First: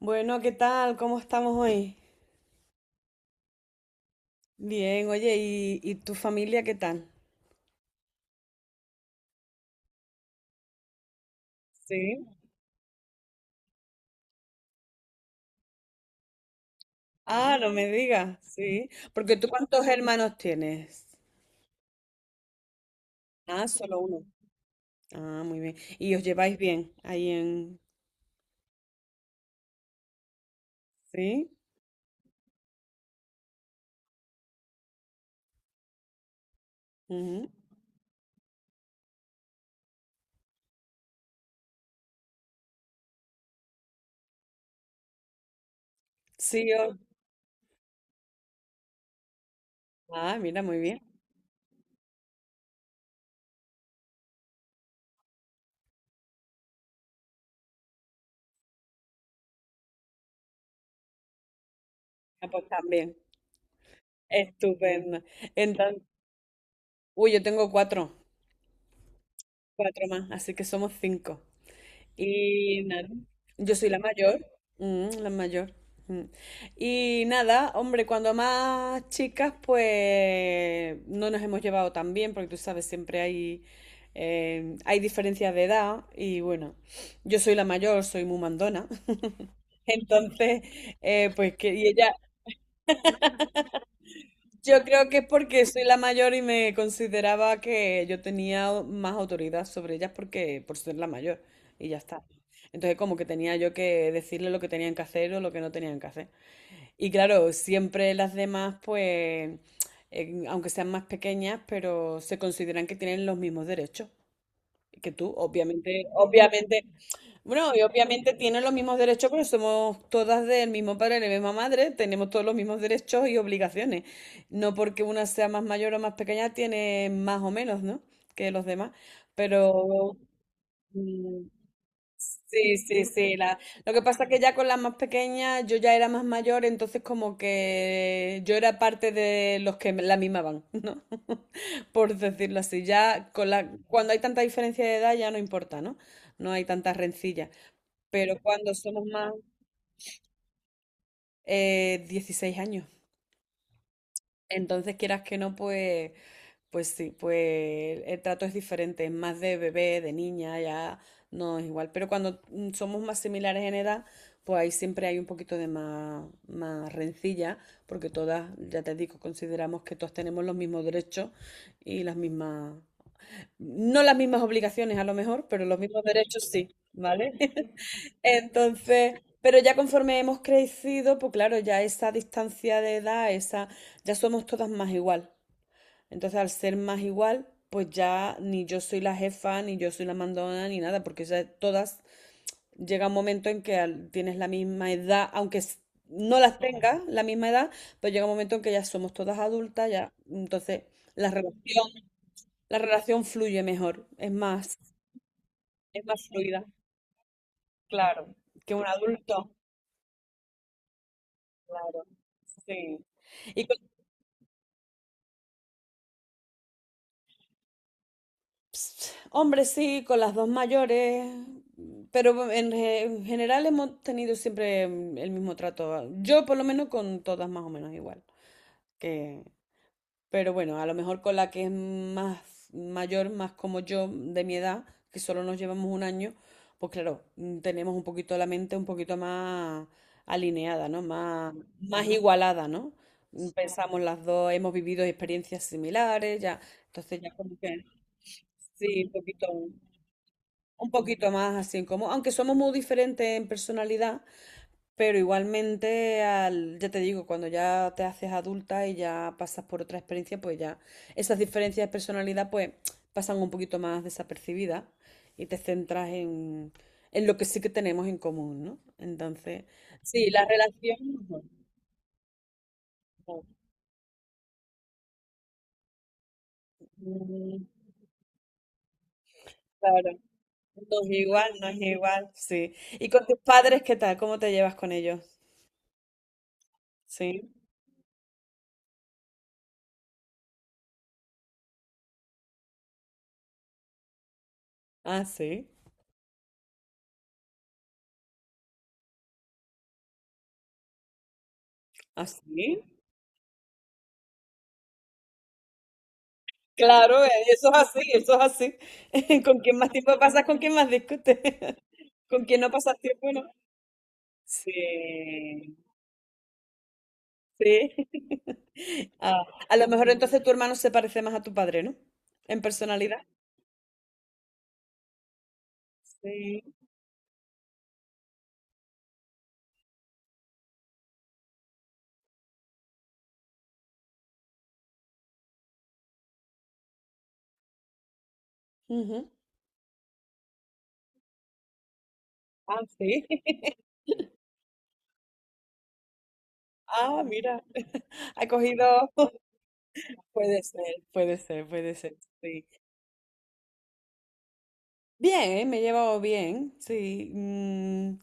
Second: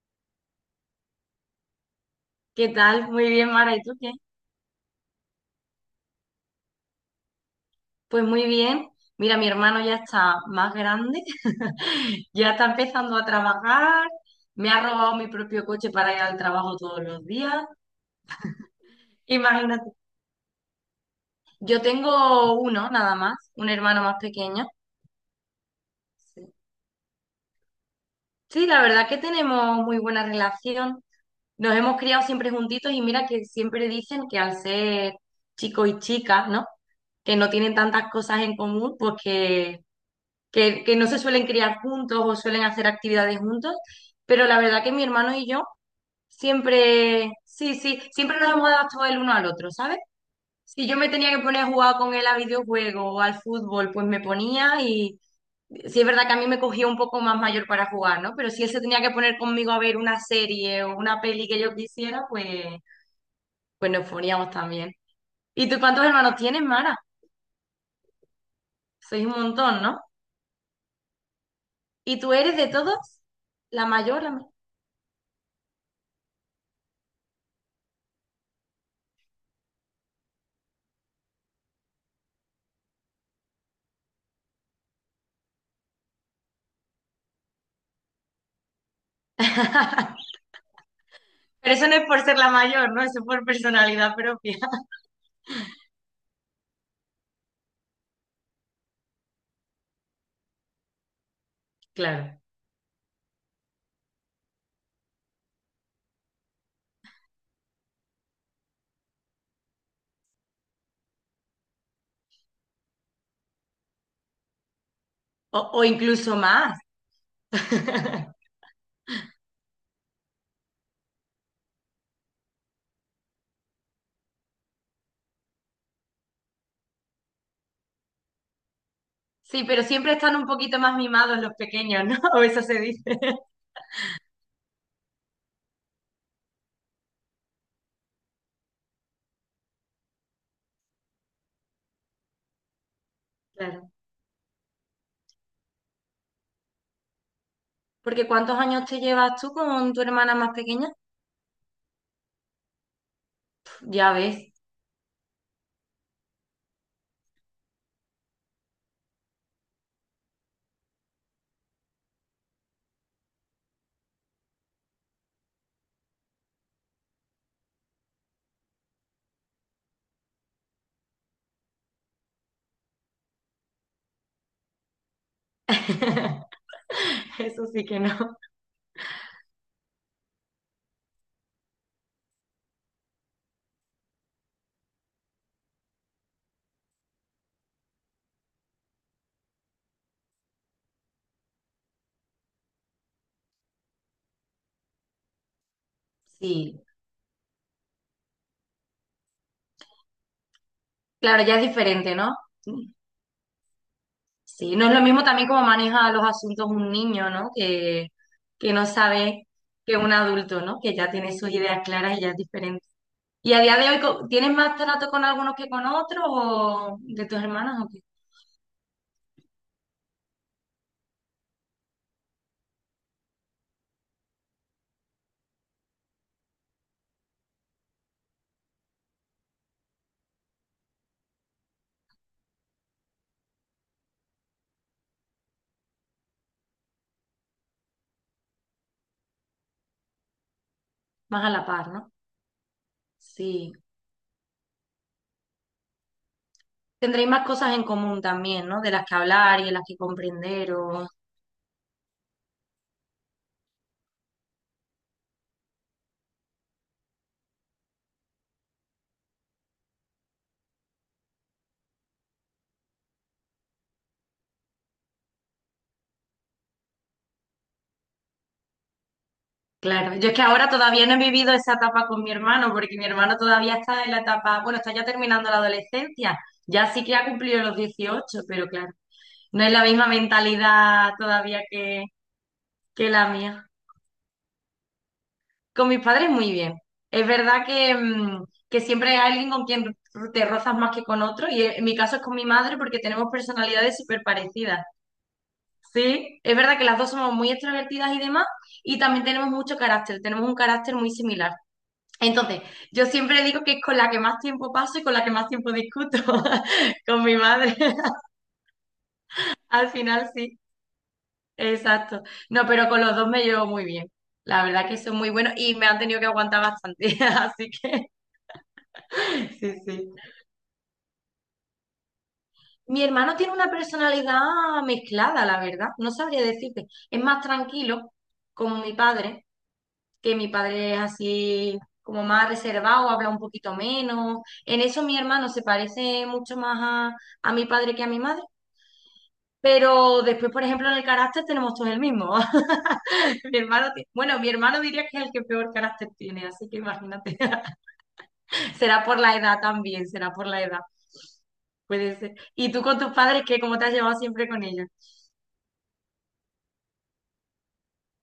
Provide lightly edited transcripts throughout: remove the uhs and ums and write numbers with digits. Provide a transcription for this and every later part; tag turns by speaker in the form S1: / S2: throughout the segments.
S1: Bueno, ¿qué tal? ¿Cómo estamos hoy?
S2: ¿Qué tal? Muy bien, Mara. ¿Y tú qué?
S1: Bien, oye, ¿y tu familia qué tal?
S2: Pues muy bien. Mira, mi hermano ya está más grande,
S1: Sí.
S2: ya está empezando a trabajar, me ha robado mi propio coche para ir al trabajo todos los días.
S1: Ah, no me digas, sí. Porque tú, ¿cuántos
S2: Imagínate.
S1: hermanos tienes?
S2: Yo tengo uno nada más,
S1: Ah,
S2: un
S1: solo
S2: hermano más
S1: uno.
S2: pequeño.
S1: Ah, muy bien. ¿Y os
S2: Sí,
S1: lleváis bien ahí en...
S2: sí, la verdad que tenemos muy buena relación.
S1: ¿Sí?
S2: Nos hemos criado siempre juntitos y mira que siempre dicen que al ser chicos y chicas, ¿no? Que
S1: Ujú.
S2: no tienen tantas cosas en común, pues que no se suelen criar juntos o suelen hacer actividades juntos, pero la verdad que mi hermano y yo
S1: Sí, os...
S2: siempre, sí, sí, siempre nos hemos adaptado el uno al otro, ¿sabes?
S1: Ah, mira, muy
S2: Si yo
S1: bien.
S2: me tenía que poner a jugar con él a videojuegos o al fútbol, pues me ponía y sí es verdad que a mí me cogía un poco más mayor para jugar, ¿no? Pero si él se tenía que poner conmigo a ver una serie o una peli que yo quisiera, pues,
S1: Ah, pues también.
S2: pues nos poníamos también.
S1: Estupendo.
S2: ¿Y tú
S1: Entonces,
S2: cuántos hermanos tienes, Mara?
S1: uy, yo tengo cuatro,
S2: Sois un montón, ¿no?
S1: cuatro más, así que somos cinco.
S2: ¿Y tú eres de
S1: Y
S2: todos?
S1: nada, yo
S2: La
S1: soy la
S2: mayor, la
S1: mayor,
S2: menor.
S1: la mayor. Mm. Y nada, hombre, cuando más chicas, pues no nos hemos llevado tan bien, porque tú sabes, siempre hay diferencias de edad. Y bueno, yo soy la mayor, soy muy mandona. Entonces, pues
S2: Pero
S1: que, y
S2: eso no es
S1: ella,
S2: por ser la mayor, ¿no? Eso es por personalidad propia.
S1: yo creo que es porque soy la mayor y me consideraba que yo tenía más autoridad sobre ellas porque por ser la mayor y ya está.
S2: Claro.
S1: Entonces como que tenía yo que decirle lo que tenían que hacer o lo que no tenían que hacer. Y claro, siempre las demás pues, aunque sean más pequeñas, pero se consideran que tienen los mismos derechos que tú.
S2: O
S1: Obviamente,
S2: incluso más.
S1: obviamente, bueno, y obviamente tienen los mismos derechos, pero somos todas del mismo padre y la misma madre, tenemos todos los mismos derechos y obligaciones. No porque una sea más mayor o más pequeña, tiene más o menos, ¿no? Que los demás.
S2: Sí, pero siempre
S1: Pero
S2: están un poquito más mimados
S1: mm,
S2: los pequeños, ¿no? O eso
S1: sí,
S2: se dice.
S1: sí, sí. Lo que pasa es que ya con las más pequeñas yo ya era más mayor, entonces como que yo era parte de los que la mimaban, ¿no? Por decirlo así. Ya con la...
S2: Claro.
S1: cuando hay tanta diferencia de edad ya no importa, ¿no? No hay tantas rencillas.
S2: Porque
S1: Pero
S2: ¿cuántos
S1: cuando
S2: años te
S1: somos más
S2: llevas tú con tu hermana más pequeña?
S1: 16 años.
S2: Ya ves.
S1: Entonces, quieras que no, pues, pues sí, pues el trato es diferente, es más de bebé, de niña, ya no es igual. Pero cuando somos más similares en edad, pues ahí siempre hay un poquito de más, más rencilla, porque todas, ya te digo, consideramos que todas tenemos los mismos derechos y las mismas, no las mismas obligaciones a lo mejor, pero los mismos derechos sí, ¿vale?
S2: Eso sí que no.
S1: Entonces, pero ya conforme hemos crecido, pues claro, ya esa distancia de edad, esa, ya somos todas más igual. Entonces, al ser más igual, pues ya ni yo soy la jefa, ni yo soy la mandona, ni nada, porque ya todas llega un momento en que tienes la misma edad, aunque no las
S2: Sí.
S1: tengas la misma edad, pues llega un momento en que ya somos todas adultas, ya, entonces la
S2: Claro, ya es
S1: relación,
S2: diferente, ¿no?
S1: la relación fluye mejor, es
S2: Sí,
S1: más,
S2: no es lo mismo también como
S1: es
S2: maneja los
S1: más fluida,
S2: asuntos un niño, ¿no? Que,
S1: claro,
S2: que
S1: que
S2: no
S1: un
S2: sabe
S1: adulto.
S2: que un adulto, ¿no? Que ya tiene sus ideas
S1: Claro.
S2: claras y ya es diferente.
S1: Sí.
S2: ¿Y a
S1: Y con-
S2: día de hoy tienes más trato con algunos que con otros o de tus hermanas o qué?
S1: hombre, sí, con las dos mayores, pero en general hemos tenido siempre el mismo trato. Yo por lo menos con todas más o menos igual. Que Pero bueno, a lo mejor con la que es más mayor, más como yo, de mi edad, que solo nos llevamos un año, pues claro, tenemos un poquito la mente un poquito más alineada, ¿no?
S2: Más a
S1: Más,
S2: la par,
S1: más
S2: ¿no?
S1: igualada, ¿no? Mm,
S2: Sí.
S1: Pensamos las dos, hemos vivido experiencias similares, ya, entonces
S2: Tendréis
S1: ya
S2: más
S1: como que
S2: cosas en común también, ¿no? De
S1: sí,
S2: las
S1: un
S2: que
S1: poquito,
S2: hablar y de las que comprender
S1: un
S2: o...
S1: poquito más así como, aunque somos muy diferentes en personalidad, pero igualmente, al, ya te digo, cuando ya te haces adulta y ya pasas por otra experiencia, pues ya esas diferencias de personalidad pues pasan un poquito más desapercibidas y te centras en lo que sí que tenemos en común, ¿no? Entonces,
S2: Claro,
S1: sí,
S2: yo es que
S1: la
S2: ahora
S1: relación
S2: todavía no he
S1: mejor.
S2: vivido esa etapa con mi hermano, porque mi hermano todavía está en la etapa, bueno, está ya terminando la adolescencia, ya sí que ha cumplido
S1: Mm,
S2: los 18, pero claro, no es la misma
S1: Claro, no es
S2: mentalidad
S1: igual,
S2: todavía
S1: no es igual, sí. ¿Y
S2: que
S1: con
S2: la
S1: tus
S2: mía.
S1: padres qué tal? ¿Cómo te llevas con ellos?
S2: Con mis padres muy bien. Es
S1: Sí.
S2: verdad que, que siempre hay alguien con quien te rozas más que con otro, y en mi caso es con mi madre porque tenemos personalidades súper parecidas.
S1: Ah, sí.
S2: Sí, es verdad que las dos somos muy extrovertidas y demás, y también tenemos mucho carácter, tenemos un carácter muy similar. Entonces,
S1: ¿Así?
S2: yo siempre digo que es con la que más tiempo paso y con la que más tiempo discuto, con
S1: Claro,
S2: mi
S1: eso
S2: madre.
S1: es así, eso es así. Con quien
S2: Al
S1: más tiempo
S2: final
S1: pasas,
S2: sí,
S1: con quien más discutes.
S2: exacto.
S1: Con quien
S2: No,
S1: no
S2: pero
S1: pasas
S2: con los dos
S1: tiempo, ¿no?
S2: me llevo muy bien. La verdad que son muy buenos y
S1: Sí,
S2: me han tenido que aguantar bastante, así
S1: sí.
S2: que
S1: Ah,
S2: sí,
S1: a lo mejor
S2: sí.
S1: entonces tu hermano se parece más a tu padre, ¿no? En
S2: Mi
S1: personalidad.
S2: hermano tiene una personalidad mezclada, la verdad. No sabría
S1: Sí.
S2: decirte. Es más tranquilo, como mi padre, que mi padre es así como más reservado, habla un poquito menos. En eso mi hermano se parece mucho más a mi padre que a mi madre.
S1: Ujú.
S2: Pero después, por ejemplo, en el carácter tenemos todos el mismo.
S1: Ah, sí.
S2: Mi hermano, ti- bueno, mi hermano diría que es el que peor carácter tiene, así que
S1: Ah,
S2: imagínate.
S1: mira. Ha
S2: Será
S1: cogido.
S2: por la edad también, será por la
S1: Puede
S2: edad.
S1: ser, puede ser, puede
S2: Puede
S1: ser.
S2: ser.
S1: Sí.
S2: ¿Y tú con tus padres, qué? ¿Cómo te has llevado siempre con ellos?
S1: Bien, ¿eh? Me he llevado bien. Sí.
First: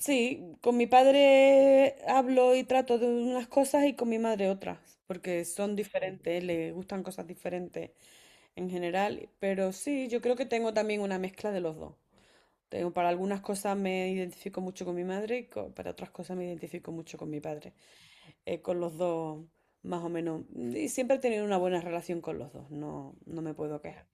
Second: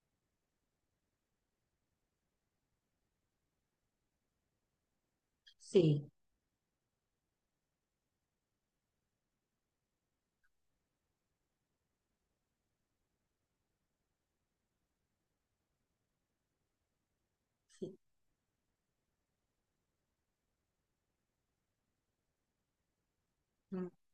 S1: Sí, con mi padre hablo y trato de unas cosas y con mi madre otras, porque son
S2: Sí,
S1: diferentes, le gustan cosas diferentes en general, pero sí, yo creo que tengo también una mezcla de los dos. Tengo, para algunas cosas me identifico mucho con mi madre y co- para otras cosas me identifico mucho con mi padre.
S2: sí.
S1: Con los dos, más o menos. Y siempre he tenido una buena relación con los dos, no, no me puedo
S2: Mm.
S1: quejar.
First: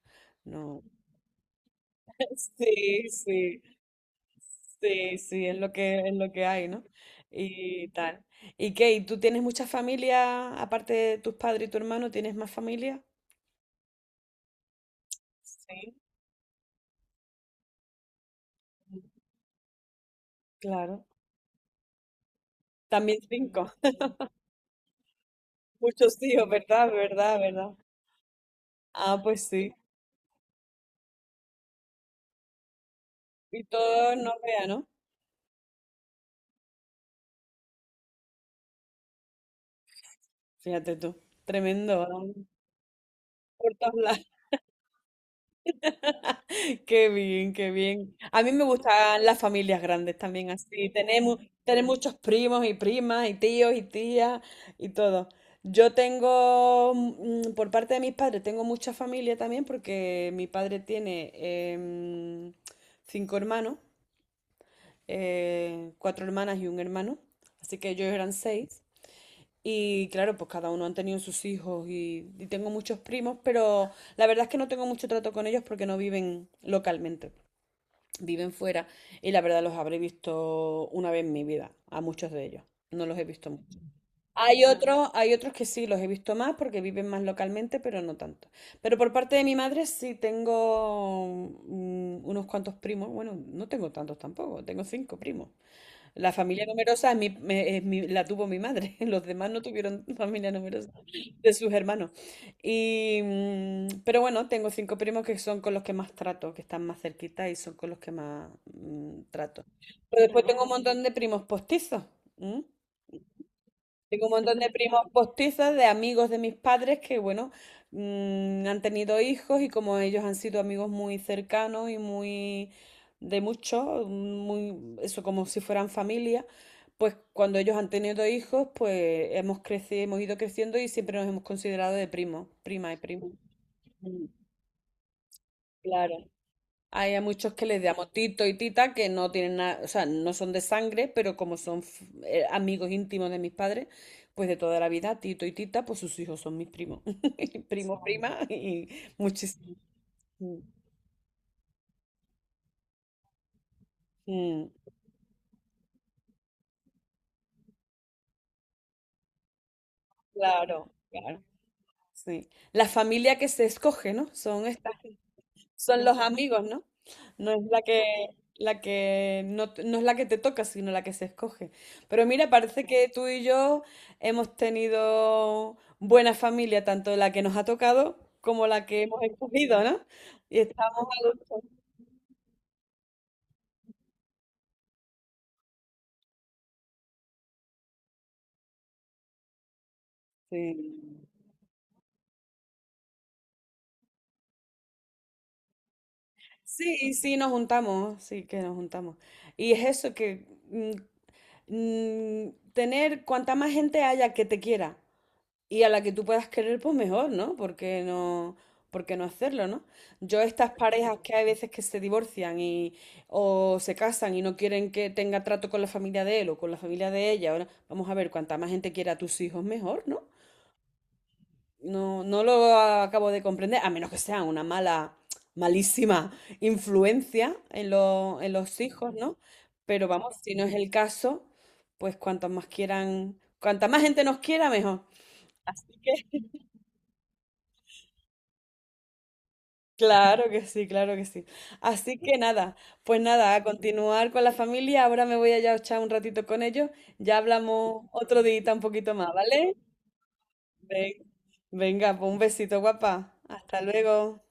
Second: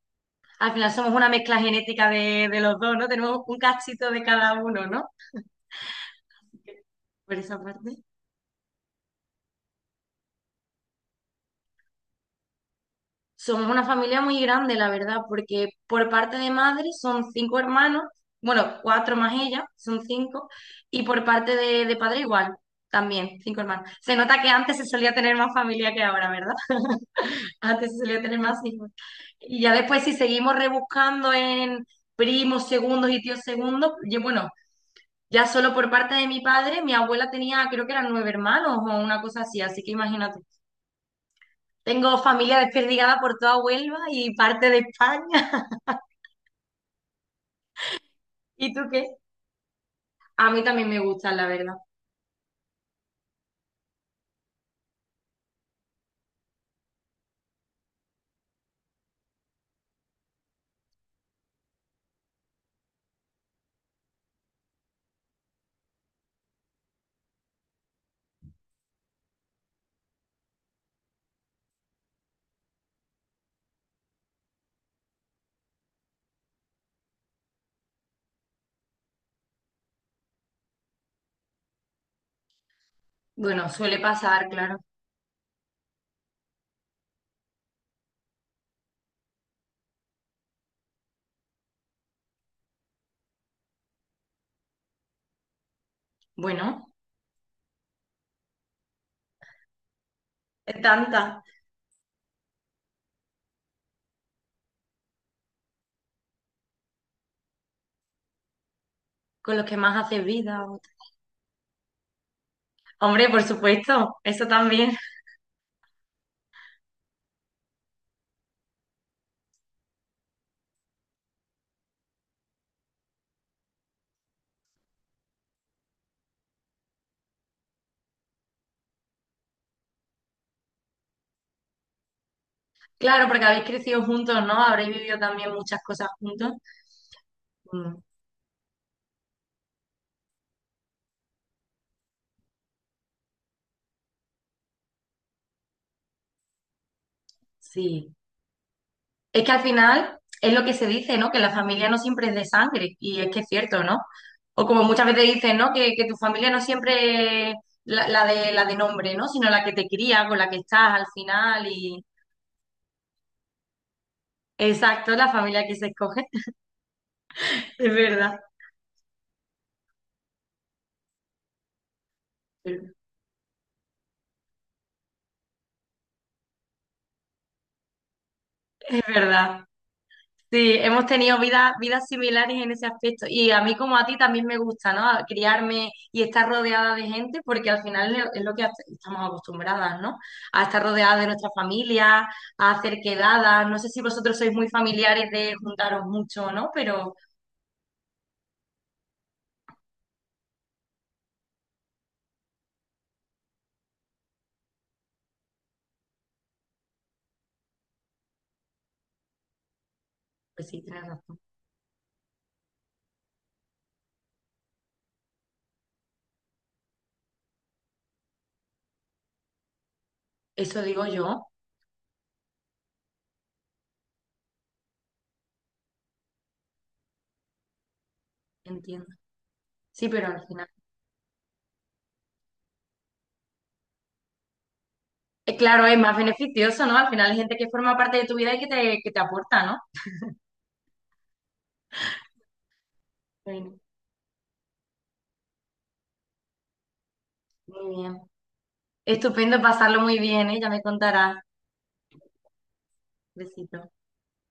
S2: Al
S1: No.
S2: final somos una mezcla genética de los dos, ¿no?
S1: Sí,
S2: Tenemos un
S1: sí.
S2: cachito de cada uno, ¿no?
S1: Sí, sí, es lo que
S2: Así
S1: hay,
S2: que,
S1: ¿no?
S2: por esa
S1: Y
S2: parte.
S1: tal. ¿Y qué? ¿Y tú tienes mucha familia? Aparte de tus padres y tu hermano, ¿tienes más familia?
S2: Somos una familia muy grande, la verdad, porque
S1: Sí.
S2: por parte de madre son cinco hermanos, bueno, cuatro más ella, son cinco, y
S1: Claro.
S2: por parte de padre igual,
S1: También
S2: también, cinco
S1: cinco.
S2: hermanos. Se nota que antes se solía tener más familia que
S1: Muchos
S2: ahora,
S1: tíos,
S2: ¿verdad?
S1: ¿verdad? ¿Verdad? ¿Verdad?
S2: Antes se solía tener más hijos.
S1: Ah, pues
S2: Y ya
S1: sí.
S2: después, si seguimos rebuscando en primos segundos y tíos
S1: Y
S2: segundos,
S1: todos
S2: yo,
S1: nos
S2: bueno,
S1: vean, ¿no?
S2: ya solo por parte de mi padre, mi abuela tenía, creo que eran nueve hermanos o una cosa así, así que imagínate.
S1: Fíjate tú. Tremendo,
S2: Tengo
S1: ¿no?
S2: familia desperdigada por toda
S1: Por todos
S2: Huelva
S1: lados.
S2: y parte de España.
S1: Qué bien, qué bien. A mí me
S2: ¿Y tú qué?
S1: gustan las familias grandes
S2: A
S1: también
S2: mí también
S1: así.
S2: me gustan,
S1: Tenemos,
S2: la verdad.
S1: tener muchos primos y primas y tíos y tías y todo. Yo tengo, por parte de mis padres, tengo mucha familia también porque mi padre tiene em, cinco hermanos, cuatro hermanas y un hermano. Así que ellos eran seis. Y claro, pues cada uno han tenido sus hijos y tengo muchos primos, pero la verdad es que no tengo mucho trato con ellos porque no viven localmente, viven fuera y la verdad los habré visto una vez en mi vida, a muchos de ellos. No los he visto
S2: Bueno,
S1: mucho.
S2: suele pasar, claro.
S1: Hay otros que sí los he visto más porque viven más localmente, pero no tanto. Pero por parte de mi madre sí tengo unos cuantos primos. Bueno, no tengo tantos tampoco, tengo cinco primos. La familia
S2: Bueno,
S1: numerosa es mi- me- es mi- la tuvo mi madre. Los demás no tuvieron familia
S2: es
S1: numerosa
S2: tanta.
S1: de sus hermanos. Y, pero bueno, tengo cinco primos que son con los que más trato, que están más cerquita y son con los que más
S2: Con
S1: trato.
S2: los que más
S1: Pero
S2: haces
S1: después tengo
S2: vida.
S1: un
S2: O,
S1: montón de primos postizos.
S2: hombre, por supuesto,
S1: Tengo un
S2: eso
S1: montón de
S2: también.
S1: primos postizos, de amigos de mis padres que, bueno, han tenido hijos y como ellos han sido amigos muy cercanos y muy de mucho, muy, eso, como si fueran familia, pues cuando ellos han tenido hijos, pues hemos crecido, hemos ido creciendo y siempre nos hemos considerado de primos, prima y
S2: Claro,
S1: primo.
S2: porque habéis crecido
S1: Mm,
S2: juntos, ¿no? Habréis vivido también muchas cosas
S1: Claro.
S2: juntos.
S1: Hay a muchos que les
S2: Mm,
S1: llamo Tito y Tita que no tienen nada, o sea, no son de sangre, pero como son amigos íntimos de mis padres, pues de toda la vida, Tito y Tita, pues sus hijos son mis primos, primo,
S2: sí.
S1: prima y
S2: Es que al
S1: muchísimo.
S2: final es
S1: Mm,
S2: lo que se dice, ¿no? Que la familia no siempre es de sangre, y es que es cierto, ¿no? O
S1: mm,
S2: como muchas veces dicen, ¿no? Que tu familia no siempre es la de nombre, ¿no? Sino la que te cría, con la que
S1: claro,
S2: estás al
S1: claro,
S2: final, y
S1: sí. La familia que se escoge, ¿no? Son
S2: exacto, la familia que se
S1: Son los
S2: escoge,
S1: amigos, ¿no? No es
S2: es verdad,
S1: la que no, t- no es la que te toca, sino la que se escoge. Pero mira, parece que tú y yo hemos tenido buena familia, tanto la que nos ha tocado como la
S2: es
S1: que hemos
S2: verdad.
S1: escogido, ¿no? Y
S2: Sí,
S1: estamos
S2: hemos
S1: a
S2: tenido vidas
S1: gusto.
S2: vidas similares en ese aspecto. Y a mí como a ti también me gusta, ¿no? Criarme y estar rodeada de gente, porque al final es lo que hace- estamos acostumbradas, ¿no? A estar
S1: Sí.
S2: rodeada de nuestra familia, a hacer quedadas. No sé si vosotros sois muy familiares de juntaros mucho, o ¿no?
S1: Sí,
S2: Pero
S1: sí, nos juntamos, sí que nos juntamos. Y es eso que tener cuanta más gente haya que te quiera. Y a la que tú puedas querer, pues mejor, ¿no? Porque no, ¿por qué no hacerlo, ¿no? Yo
S2: pues
S1: estas
S2: sí, tienes
S1: parejas que
S2: razón.
S1: hay veces que se divorcian y o se casan y no quieren que tenga trato con la familia de él o con la familia de ella, ahora vamos a ver, cuanta más gente quiera a tus hijos, mejor, ¿no?
S2: Eso digo yo,
S1: No, no lo acabo de comprender, a menos que sea una mala, malísima influencia en lo- en los
S2: entiendo.
S1: hijos, ¿no? Pero
S2: Sí, pero
S1: vamos,
S2: al
S1: si no
S2: final,
S1: es el caso, pues cuantas más quieran, cuanta más gente nos quiera, mejor. Así
S2: claro, es más
S1: que
S2: beneficioso, ¿no? Al final hay gente que forma parte de tu vida y que te aporta, ¿no?
S1: claro que sí, claro que sí. Así que nada, pues nada, a
S2: Bueno,
S1: continuar con la familia. Ahora me voy allá a echar un ratito con ellos. Ya
S2: muy
S1: hablamos
S2: bien.
S1: otro día un poquito más,
S2: Estupendo,
S1: ¿vale?
S2: pasarlo muy bien, ¿eh? Ya me
S1: Ven-
S2: contarás.
S1: Venga, pues un besito, guapa.
S2: Besito.
S1: Hasta luego.